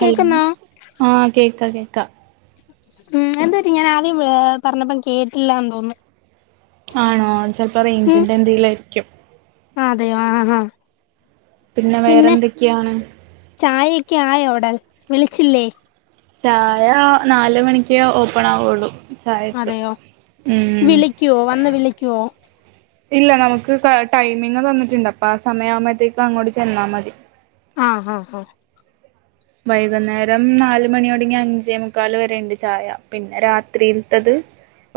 Hello കേക്കുന്നോ ആഹ് കേക്ക കേക്കാ ഉം എന്ത്‌പറ്റി ഞാൻ ആദ്യം പറഞ്ഞപ്പം കേട്ടില്ലാന്ന് തോന്നുന്നു ആണോ ചിലപ്പോ റേഞ്ചിന്റെ എന്തെങ്കലും ആരിക്കും ആ അതെയോ ആ ആഹ് പിന്നെ ചായാക്കെ ആയോട വിളിച്ചില്ലേ ചായ നാല് മണിക്ക് ഓപ്പൺ ആവുള്ളു ചായക്ക് അതെയോ വിളിക്കുവോ വന്ന് വിളിക്കുവോ ഇല്ല നമുക്ക് ടൈമിങ് തന്നിട്ടുണ്ട് അപ്പൊ ആ സമയം ആവുമ്പോഴത്തേക്കും അങ്ങോട്ട് ചെന്നാൽ മതി ആഹ് ആഹ് ആഹ് വൈകുന്നേരം നാല് മണിയോടങ്ങി അഞ്ചേ മുക്കാല് വരെണ്ട് ചായ പിന്നെ രാത്രിൽത്തത്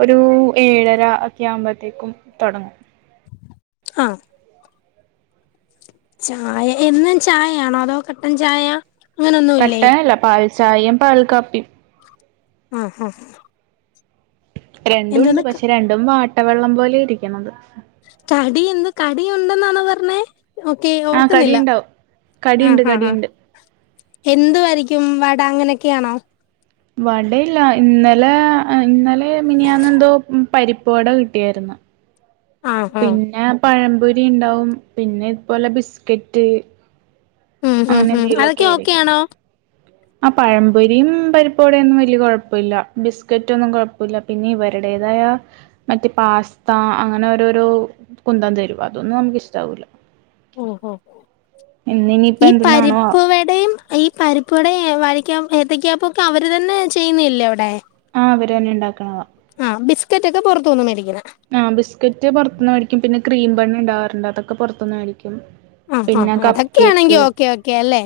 ഒരു ഏഴര ഒക്കെ ആവുമ്പോഴത്തേക്കും തുടങ്ങും ആഹ് ചായ എന്നും ചായയാണോ അതോ കട്ടൻ ചായ അങ്ങനൊന്നുല്ലേ കട്ടനല്ല പാൽചായയും പാൽ കാപ്പിയും ആഹ് ആഹ് രണ്ടും ഉണ്ട് എന്തോന്ന് പക്ഷെ രണ്ടും വാട്ടവെള്ളം പോലെ ഇരിക്കണത് കടി എന്ത് കടി ഉണ്ടെന്നാണോ പറഞ്ഞേ ഓക്കെ ആഹ് ഓർക്കുന്നില്ല കടിയുണ്ടാവും കടിയുണ്ട് ആഹ് ആഹ് കടിയുണ്ട് എന്തുവരിക്കും വട അങ്ങനെയൊക്കെയാണോ വടയില്ല ഇന്നലെ ഇന്നലെ മിനിയാന്ന്ന്തോ പരി പ്പ് വട കിട്ടിയായിരുന്നു ആഹ് ആഹ് പിന്നെ പഴംപൊരി ഉണ്ടാവും പിന്നെ ഇതുപോലെ ബിസ്കറ്റ് ഉം -അതൊക്കെ ഓക്കെയാണോ ആ പഴമ്പൊരിയും പരിപ്പടൊന്നും വലിയ കൊഴപ്പമില്ല ബിസ്കറ്റ് ഒന്നും കൊഴപ്പില്ല പിന്നെ ഇവരുടെ [unintelligible] മറ്റേ പാസ്ത അങ്ങനെ ഓരോരോ കുന്തം തരും അതൊന്നും നമുക്ക് ഇഷ്ടാവൂല ഓ ഈ എന്തെന്നാണോ പരിപ്പടയും ഈ പരിപ്പുടെ വ എ എത്തയ്ക്കപ്പോ ഒക്കെ അവർ തന്നെ ചെയ്യുന്നല്ലേ അവിടെ ആഹ് അവര്ന്നെ ഉണ്ടാക്കണതാ ആഹ് ബിസ്ക്കറ്റ് ഒക്കെ പുറത്തുന്നും മേടിക്കിണാ ആഹ് ബിസ്കറ്റ് പുറുനിന്ന് മേടിക്കും പിന്നെ ക്രീം ബൻ ഉണ്ടാവാറുണ്ട് അതൊക്കെ പുറത്തുന്ന് മേടിക്കും ആ ആ പിന്നെ അതൊക്കെ ആണെങ്കി കപ്പ്‌ക്കേക്ക് ഓക്കെ ഓക്കെ അല്ലേ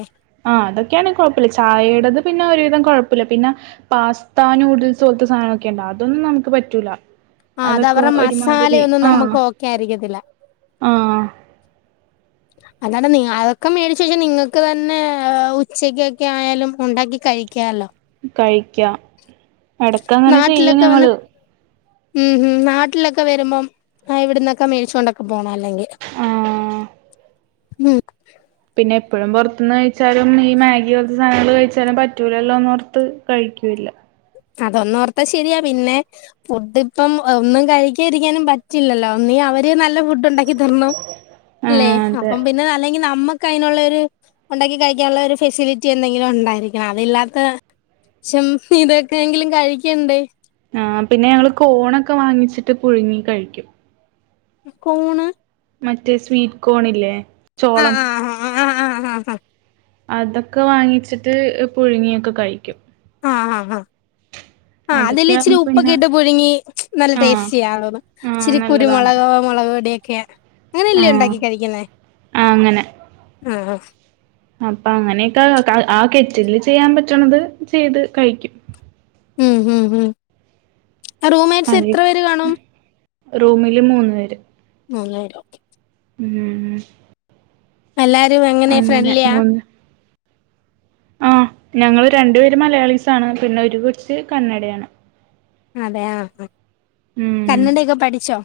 ആ അത് ക്കുഴപ്പല്ല ചായേടത് പിന്നെ ഒരുവിധം കുഴപ്പല്ല പിന്നെ പാസ്ത നൂഡിൽസ് പോലത്തെ സാധന ഒക്കെ ഉണ്ടാ അതൊന്നും നമുക്ക് പറ്റൂല ആ അതൊക്കെ അതവരുടെ ഒരുമാതിരി മസാലയൊന്നും ആഹ് നമ്മുക്ക് ഓക്കെ ആയിരിക്കത്തില്ല ആഹ് [inaudible] അതാണ് അതൊക്കെ മേടിച്ച് കഴിഞ്ഞാ നിങ്ങൾക്ക് തന്നെ ഉച്ചക്കൊക്കെ ആയാലും ഉണ്ടാക്കി കഴിക്കാല്ലോ. കഴിക്കാ എടക്ക് അങ്ങനെ ചെയ്യും നാട്ടിലൊക്കെ വന്ന് ഞങ്ങള് ഉം ഉം നാട്ടിലൊക്കെ വരുമ്പോ ഇവിടന്നൊക്കെ മേടിച്ചുകൊണ്ടൊക്കും. പോണം അല്ലെങ്കിൽ ആഹ് ഉ പിന്നെ എപ്പോഴും പുറത്തിന്ന് കഴിച്ചാലും ഈ മാഗി പോലത്തെ സാധനങ്ങൾ കഴിച്ചാലും പറ്റൂലല്ലോന്ന് ഓർത്ത് കഴിക്കൂല്ല. അതൊന്ന് ഓർത്താ ശരിയാ പിന്നെ ഫുഡ് ഇപ്പം ഒന്നും കഴിക്കാതിരിക്കാനും പറ്റില്ലല്ലോ ഒന്നി അവര് നല്ല ഫുഡ് ഉണ്ടാക്കി തരണം അല്ലേ ആഹ് അതെ അപ്പ പിന്നെല്ലെ നമ്മ അതിനുള്ളരു ഉണ്ടാക്കി കഴിക്കാനുള്ള ഒരു ഫെസിലിറ്റി എന്തെങ്കിലും ഉണ്ടായിരിക്കണം അതില്ലാത്ത. പക്ഷം ഇതൊക്കെങ്കിലും കഴിക്കണ്ടേ. ആ പിന്നെ ഞങ്ങള് കോണൊക്കെ വാങ്ങിച്ചിട്ട് പുഴുങ്ങി കഴിക്കും. കോൺ. മറ്റേ സ്വീറ്റ് കോൺ ഇല്ലേ ചോളം. ആ ആഹ ആഹ് ആ അതൊക്കെ വാങ്ങിച്ചിട്ട് പുഴുങ്ങിയൊക്കെ കഴിക്കും. ആ ആ ഹ. ആ അതില് ഇച്ചിരി അതൊക്കെയാകുമ്പോ ഉപ്പൊക്കെ പിന്നെ ഇട്ട് പുഴുങ്ങി, നല്ല ആഹ് ടേസ്റ്റിയാർന്നു ആഹ് ഇച്ചിരി നല്ലതാണ് കുരുമുക്, മുളക് പൊടി ഒക്കെ. ഓക്കെ അങ്ങനെ ഇല്ലേ ആഹ് ഉണ്ടാക്കി കഴിക്കുന്നേ ആഹ് അങ്ങനെ ആ ആ. അപ്പൊ അങ്ങനെയൊക്കെ ആ കെറ്റില്ല് ചെയ്യാൻ പറ്റണത് ചെയ്ത് കഴിക്കും. ഉം ഉം ഉം റൂംമേറ്റ്സ് അതെ എത്ര പേര് കാണും. റൂമില് മൂന്നു പേര്. മൂന്ന് പേര് ഓക്കെ. ഉം എല്ലാരും എങ്ങനെ ഫ്രണ്ട്ലിയാ. ആ ഞങ്ങള് രണ്ടു പേര് മലയാളിസാണ് പിന്നെ ഒരു കൊച്ച് കന്നഡയാണ്. അതെ ആ ആ ഉം കന്നഡൊക്കെ പഠിച്ചോ.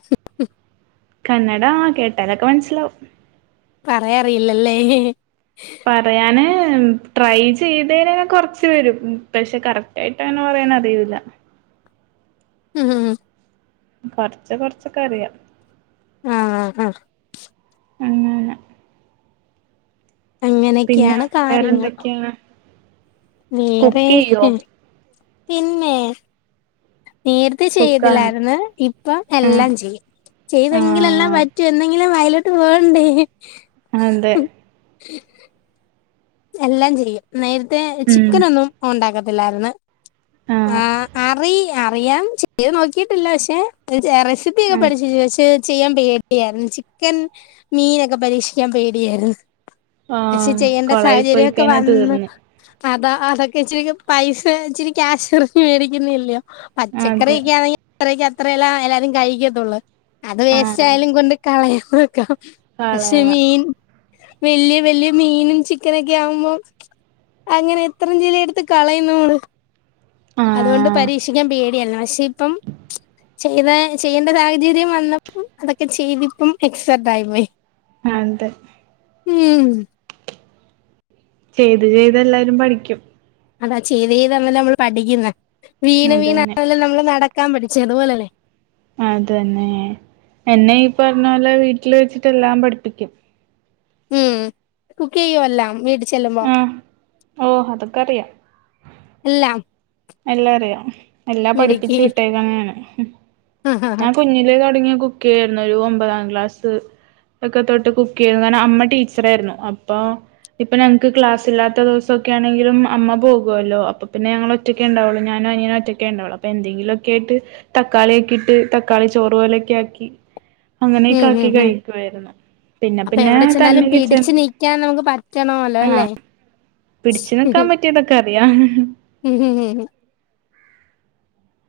കന്നഡ ആ കേട്ടാലൊക്കെ മനസ്സിലാവും. പറയാറിയില്ലല്ലേ. പറയാന് ട്രൈ ചെയ്തേന് കൊറച്ച് വരും പക്ഷെ കറക്റ്റ് ആയിട്ട് അങ്ങനെ പറ അറിയൂല്ല. ഹ് ഹ് ഉം. കൊറച്ച് കൊറച്ചൊക്കെ അറിയാം. ആ ഹ. അങ്ങന. അങ്ങനെയൊക്കെയാണ് കാര്യങ്ങൾ. വേറെന്തൊക്കെയാണ് വേറെ കുക്ക് ചെയ്യോ പിന്നെ. നേരത്തെ കുക്കാണ് ചെയ്തിലായിരുന്നു, ഇപ്പം ആ എല്ലാം ചെയ്യും. ആ ചെയ്തെങ്കിലെല്ലാം പറ്റൂ എന്തെങ്കിലും വായിലോട്ട് പോകണ്ടേ. അതെ എല്ലാം ചെയ്യും. നേരത്തെ ഉം ചിക്കനൊന്നും ഉണ്ടാക്കത്തില്ലാർന്ന് ആ അറി അറിയാം ചെയ്ത് നോക്കിട്ടില്ല പക്ഷെ അറിയ ഒക്കെ ആ പടിച്ചീന് പക്ഷേ ചെയ്യാൻ പേടിയായിരുന്നു, ചിക്കൻ മീനൊക്കെ പരീക്ഷിക്കാൻ പേടിയാര്ന്നു. ആ കൊറ് സാഹചര്യക്കെ വന്ന്. അതാ അതൊക്കെ ഇച്ചിരി പൈസ ഇച്ചിരി ക്യാഷ് ഇറങ്ങി മേടിക്കുന്നല്ലെ അതെ പച്ചക്കറിക്കൊണെങ്കിൽ അത്രക്ക് അത്രല്ല എല്ലാരും കഴിക്കത്തുള്ളൂ. അത് ആ വേസ്റ്റ് ആയാലും കൊണ്ട് കളയാന്നു വെക്കാം പക്ഷെ കളയാ മീൻ. വലിയ വലിയ മീനും ചിക്കനും ചിക്കനൊക്കെ ആവുമ്പോം അങ്ങനെ എത്രയിങ്കില് എടുത്ത് കളയും നന്മള്. ആ അതുകൊണ്ട് പരീക്ഷിക്കാൻ പേടിയണ് പക്ഷെ ഇപ്പം ചെയ്ത ചെയ്യേണ്ട സാഹചര്യം വന്നപ്പോം അതൊക്കെ ചെയ്തിപ്പം എക്സെർട് ആയി പോയി ആ അതെ ഉം ചെയ്ത് ചെയ്ത് എല്ലാരും പഠിക്കും അതാ ചെയ്ത് ചെയ്താന്ന നമ്മൾ പഠിക്കുന്നെ വീണ് വീണ അതന്നെ ആണല്ല നമ്മള് നടക്ക കാൻ പഠിച്ചേ അതുപോല്ലേന്നെ അതന്നെ എന്നെ ഈ പറഞ്ഞ പോലെ വീട്ടില് വെച്ചിട്ടെല്ലാം പഠിപ്പിച്ച് ഉം കുക്കെയോ എല്ലാം ചെല്ലുമ്പോ ആഹ ഓ അതൊക്കെ അറിയാം എല്ലാം എല്ലാം അറിയാം എല്ലാം മിടുക്കി പഠിപ്പിച്ചു വിട്ടേക്കന്ന ആണ് ആഹ് ആഹ് ഞാൻ കുഞ്ഞിലേ തുടങ്ങിയ കുക്ക് ചെയ്യാരുന്നു ഒരു ഒമ്പതാം ക്ലാസ് ഒക്കെ തൊട്ട് കുക്ക് ചെയ്യുന്നു കാരണം അമ്മ ടീച്ചർായിരുന്നു അപ്പൊ ഇപ്പൊ ഞങ്ങക്ക് ക്ലാസ് ഇല്ലാത്ത ദിവസൊക്കെ ക്കണെങ്കിലും അമ്മ പോകല്ലോ അപ്പൊ പിന്നെ ഞങ്ങളോറ്റക്ക് ഒറ്റൊക്കെണ്ടാവുള്ളൂ ഞാനും അനിയനും ഒറ്റക്കെണ്ടാവുള്ള അപ്പോ എന്തെങ്കിലൊക്കെ ട്ട് തക്കളി ഒക്കെ ഇട്ട് തക്കാളി ചോറുപോലെ ക്കാക്കി ഉം അങ്ങനെയൊക്കാക്കി ഉം ഉം കഴിക്കുവാര്ന്നു അപ്പൊ എവിടെ ചെന്നാലും പിടിച്ചു നിക്കാൻ മ്മക്ക് പറ്റണല്ലോ ആ അല്ലേ പിടിച്ചു നിക്കാൻ ഇഹ്‌ പറ്റിയതൊക്കെ അറിയാം ഇഹ്‌ ഹീ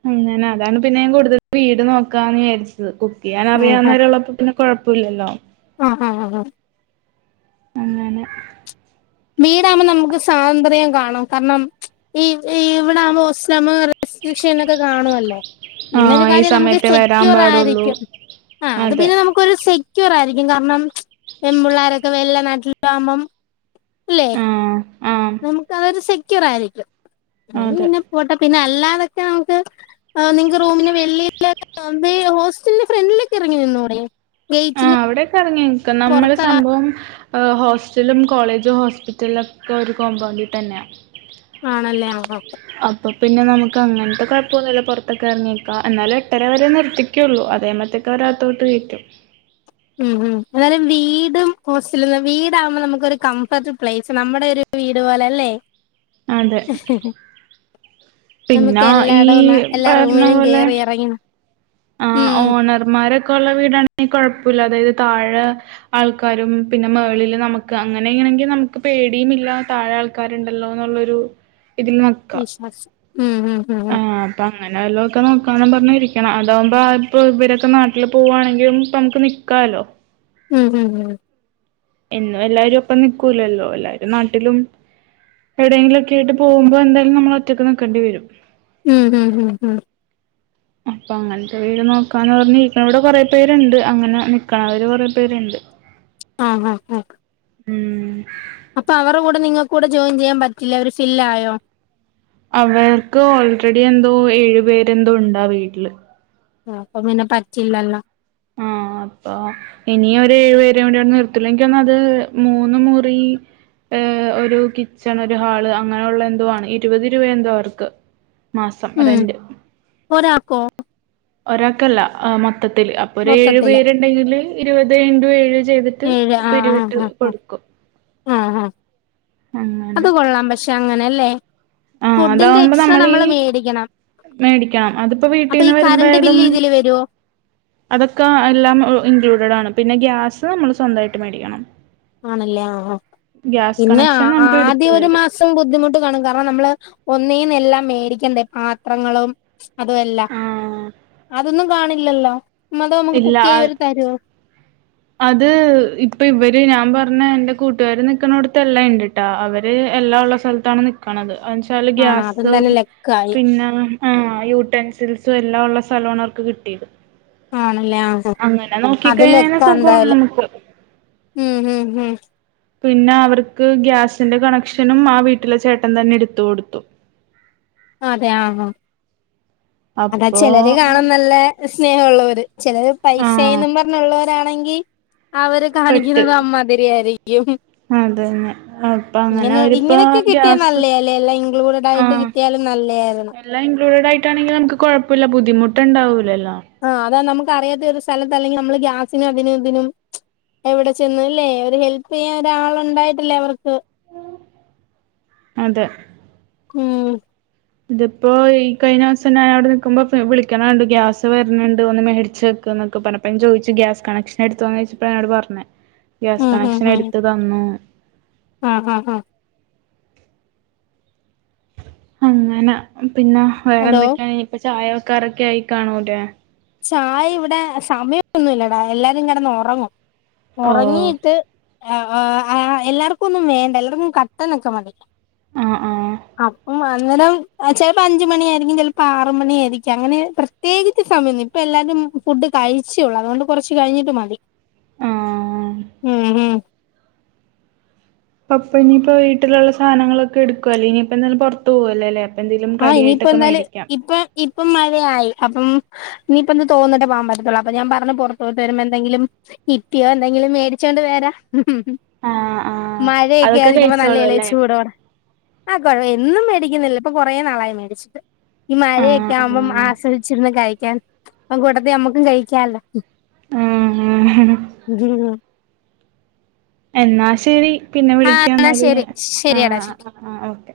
അങ്ങനെ അതാണ് പിന്നെ ഞൻ കൂടുതൽ വീട് നോക്കാന്ന് വിചാരിച്ചത് കുക്ക് ചെയ്യാൻ അറിയാവുന്നവരള്ളപ്പോ പിന്നെ കൊയപ്പോല്ലല്ലോ ആഹ ആഹ് ആഹ് അങ്ങനെ വീടാവകുമ്പോ നമുക്ക് സ്വാതന്ത്ര്യം കാണും കാരണം ഈ ഇവിടാവുമ്പോ ഒസ്ലമ പക്ഷെ എന്നൊക്കെ കാണുമല്ലോ ഇന്നരു ആഹ് ഈ കാര്യം നമുക്ക് സമയത്തെ വരാൻ സെക്യൂർ പാടുള്ളൂ ആയിരിക്കും ആ അത് അതെ പിന്നെ നമുക്കരു സെ ക്റ ആയിരിക്കും കാരണം പെണ്ണപിള്ളേരൊക്കെ വെല്ല നാട്ടിലൊക്കെ ആകുമ്പം ല്ലെ ആഹ് ആഹ് നമുക്ക് അതൊരു സെക്യൂർ ആയിരിക്കും അത് അതെ പിന്നെ പോട്ട പിന്നെ അല്ലാതൊക്കെ നമുക്ക് ആ നിങ്ങക്ക് റൂമിന് വെള്ളിലൊക്കെ ഹോസ്റ്റലിന്റെ ഫ്രണ്ടിലൊക്കെ ഇറങ്ങി നിന്നോടെ ആഹ അവിടെക്കെ ഇറങ്ങി നിക്ക നമ്മള് പുറത്ത സംഭവം ഹോസ്റ്റലും കോളേജും ഹോസ്പിറ്റല ഒക്കെ ഒരു കോമ്പണ്ടി തന്നെയാ ആണല്ലേ ആഹാ അപ്പൊ പിന്നെ നമുക്ക് അങ്ങനത്തെ കുഴപ്പൊന്നുമില്ല പുറത്തൊക്കെ ഇറങ്ങിക്കാം എന്നാലും എട്ടര വരെ നിർത്തിക്കയുള്ള അതെമര്ത്തേക്കവരെ അകത്തോട്ട് വിളിക്കും ഉം ഹം അായാലം വീടും ഹോസ്റ്റല വീടാകുമ്പോൾ നമുക്കൊരു കംഫർട്ട് പ്ലേസ് നമ്മുടെ ഒരു വീട് പോലല്ലേ പിന്നാ ഈ പറഞ്ഞ റൂമിലും പോലെ കേറി ഇറങ്ങി ആഹ ഉം ഓണർമാരെ ള്ള വീടാണെ കുഴപ്പമില്ല അതായത് താഴെ ആൾക്കാരും പിന്നെ മേളിൽ നമുക്ക് അങ്ങനെ എങ്കിൽ നമുക്ക് പേടിയും ഇല്ല താഴെ ആൾക്കാരുണ്ടല്ലോന്നുള്ളരു ഇതിൽ നിക്കാം വിശ്വാസം ഉം ഉം ഉം ആഹ് അപ്പ അങ്ങനെ വല്ലോ ഒക്കെ നോക്കാ പറഞ്ഞിരിക്കണം അതാകുമ്പോ ഇവരൊക്കെ നാട്ടിൽ പോകവാണെങ്കിൽ നമുക്ക് നിക്കാം ആല്ലൊ ഉം ഉം ഉം എന്നും എല്ലാരും ഒപ്പം നിക്കൂലല്ലോ എല്ലാരും നാട്ടിലും എവിടെയെങ്കിലും ഒക്കെ ആയിട്ട് പോകുമ്പോ എന്തായാലും നമ്മൾ ഒറ്റക്ക് നിൽക്കേണ്ടി വരും ഉം ഉം അപ്പൊ അങ്ങനത്തെ വീട് നോക്കാന്ന് പറഞ് നിക്കണ ഇവിടെ കൊറെ പേരുണ്ട് അങ്ങനെ നിക്കണവര് കൊറെ പേരുണ്ട് ആഹ ആഹ് ആഹ മം അപ്പൊ അവരെ കൂടെ നിങ്ങക്കൂടെ ജോയിൻ ചെയ്യാൻ പറ്റില്ലേ ഒര് ഫില്ലായോ? അവർക്ക് ഓൾറെഡി എന്തോ ഏഴു പേരെന്തോ ഉണ്ടാ വീട്ടില് ആ അപ്പൊ പിന്നെ പറ്റില്ലല്ലോ? ആഹ് അപ്പൊ ഇനിയൊര് ഏഴുപേരെ കൂടി അവിടെ നിർത്തില്ല എനിക്കൊന്നുന്നു അത് മൂന്ന് മുറി ഏ ഒരു കിച്ചൺ ഒരു ഹാള് അങ്ങനെയു ള്ള എന്തോ ആണ് ഇരുപത് രൂപ എന്തോ അവർക്ക് മാസം ഉം റെന്റ് ഒരാക്കോ ഒരാക്കല്ല അ മൊത്തത്തില് അപ്പൊ ഒരു ഏഴു മൊത്തത്തില് പേരുണ്ടെങ്കില് ഇരുപതെ ഇന്റു ഏഴ് ചെയ്തിട്ട് ഏത് ആ ആ പിരിവിട്ട് ആഹ് കൊടുക്കും ഹ ഹ ഹ അങ്ങനെ ക്ഷെ അങ്ങനെല്ലേ ആഹ് ഫുഡിന്റെ അതാവുമ്പോ എക്സ്ട്രാ നമ്മളീ നമ്മൾ മേടിക്കണം. മേടിക്കണം അതിപ്പോ അപ്പൊ ഈ വീട്ടീന്ന് വരുമ്പോൾ കറണ്ട് ആയാലും. ബില്ല് ഇതില് വരുവോ? അതൊക്കെ എല്ലാം ഇൻക്ലൂഡഡ് ആണ് പിന്നെ ഗ്യാസ് നമ്മള് സ്വന്തമായിട്ട് മേടിക്കണം. ആണല്ലേ അ അ ഗ്യാസ് പിന്നെ കണക്ഷൻ നമുക്ക് എടുത്തു ആദ്യൊരു തരും മാസം ബുദ്ധിമുട്ട് കാണും കാരണം നമ്മള് ഒനീന്നെല്ലാം മേടിക്കെണ്ടേ പാത്രങ്ങളും അതു എല്ലാം ആഹ് അതൊന്നും കാണില്ലല്ലോ അതോ മക്ക് ഇല്ല കുക്ക് ചെയ്യാൻ അവർ തരോ? അത് ഇപ്പൊ ഇവര് ഞാൻ പറഞ്ഞ എന്റെ കൂട്ടുകാര് നിക്കണോട്തല്ലാ എന്റേട്ടോ അവര് എല്ലാം ഉള്ള സ്ഥലത്താണ് നിക്കണത് അവെച്ചാല് ആണോ അതും ഗ്യാസും തന്നെ ലക്കായി പിന്നെ ആ യൂട്ടൻസിൽസും എല്ലാം ഉള്ള സ്ഥലണവർക്ക് കിട്ടിത്. അല്ലാ നോക്കിക്കഴിഞ്ഞാൽ അതിലൊക്കെ സുഖമാണ് എന്തായാലും നമുക്ക് ഹ്മ് ഹ് ഹ് പിന്നെ അവർക്ക് ഗ്യാസിന്റെ കണക്ഷനും ആ വീട്ടിലെ ചേട്ടൻ തന്നെ എടുത്തു കൊടുത്തു. അതെ ആ ഹാ അതാ അപ്പോ ചെലര് കാണും നല്ലേ സ്നേഹുള്ളവർ ചിലര് ആഹ് പൈസെന്നും പറഞ്ഞുള്ളവരാണെങ്കിൽ അവര് കാണിക്കുന്നത് അമ്മാതിരി ആയിരിക്കും. അതെന്നെ അപ്പ അങ്ങനെ അവരിപ്പ ഇങ്ങനെയൊക്കെ കിട്ടിയാ ഗ്യാസ് നല്ലയാല്ലേ എല്ലാം ഇൻക്ലൂഡഡ് ആ ആയിട്ട് കിട്ടിയാലും നല്ലയായിരുന്നു എല്ലാം ഇൻക്ലൂഡഡ് ആയിട്ടാണെങ്കിൽ നമുക്ക് കുഴപ്പമില്ല ബുദ്ധിമുട്ട്ണ്ടാവൂല്ലല്ലോ? ആഹ് അതാ നമുക്ക് അറിയാത്ത ഒരു സ്ഥലത്ത് അല്ലെങ്കിൽ നമ്മള് ഗ്യാസിനും അതിനും ഇതിനും എവിടെ ചെന്നുല്ലേ അവര് ഹെൽപ് ചെയ്യാൻ ഒരാളുണ്ടായിട്ടല്ലേ അവർക്ക് അതെ മം ഇതിപ്പോ ഈ കഴിഞ്ഞ ദിവസം ഞാൻ അവിടെ നിക്കുമ്പോ വിളിക്കണണ്ടു ഗ്യാസ് വരനുണ്ട വന്ന് മേടിച്ച് ഇത്‌നൊക്കെ പറഞ്ഞപ്പോ ഞാൻ ചോയിച്ചു ഗ്യാസ് കണക്ഷൻ എടുത്തോന്ന് ചോയിച്ചപ്പോണാ പറഞ്ഞത് ഗ്യാസ് കണക്ഷൻ എടുത്ത് തന്നു. ആ ഹാ ഹാ അങ്ങനെ പിന്നെ ഹലോ വേറെന്തൊക്കെയാണി ഇപ്പ ചായക്കാരൊക്കെ ആയി കാണൂലേ,? ഒന്നുംല്ലടാ എല്ലാരും കിടന്ന് ഉറങ്ങും ഓ ഉറങ്ങിട്ട് ആ ആ ആ എല്ലാർക്കൊന്നും വേണ്ട എല്ലാർക്കും കട്ടനൊക്കെ മതി ആഹ് ആഹ് അപ്പം അന്നേരം ചെലപ്പോ അഞ്ച് മണിയായിരിക്കും ചിലപ്പോ ആറ് മണി ആയിരിക്കും അങ്ങനെ പ്രത്യേകിച്ച് സമയൊന്നുല്ല ഇപ്പോ എല്ലാരും ഫുഡ് കഴിച്ചെള്ളൂ അതോണ്ട് കുറച്ച് കഴിഞ്ഞിട്ട് മതി ആഹ് ഉം ഉം പപ്പൊ ഇനിയിപ്പോ വീട്ടിലുള്ള സാധങ്ങളൊക്കെ എടുക്കുവ അല്ലേ ഇനിയിപ്പ എന്താലുംപുറത്ത് പോവല്ലല്ലേ ആ ഇനിയിപ്പോ എന്തായാലും ഇപ്പം ഇപ്പം മഴയായി അപ്പം ഇനിയിപ്പൊ എന്ത് തോന്ന്ട്ടേ പോവാൻ പറ്റതൊള്ളൂ അപ്പൊഞാൻ പറഞ്ഞു പൊട്ടത്തോട്ട് വെരുമ്പോ എന്തെങ്കിലും കിട്ടിയോ എന്തെങ്കിലും മേടിച് ചോണ്ട് വേരാ ആഹ് ആഹ് മഴയൊക്കെ അതൊക്കെ ആയിരിക്കുമ്പോ നല്ല കഴിച്ചോളൂ ഇള അല്ലേ ചൂടോടെ ആ കൊയ എന്നും മേടി ന്നില്ല ഇപ്പൊ കുറേ നാളായി മേടിച്ചിട്ട് ഈ മഴയൊക്കെ ആഹ് ആവുമ്പം ആഹ് ആസ്വദിച്ചിര്ന്ന് കഴിക്കാൻ അകൂട്ടത്തി അമ്മക്കും ആഹ് കഴിക്ക്യലോ എന്നാ ശെരി പിന്നെ ആ എന്നാ വിളിക്ക്യന്നാല് ശരി എ ആ ശരിയടാ ശരി ആ ഓക്കെ.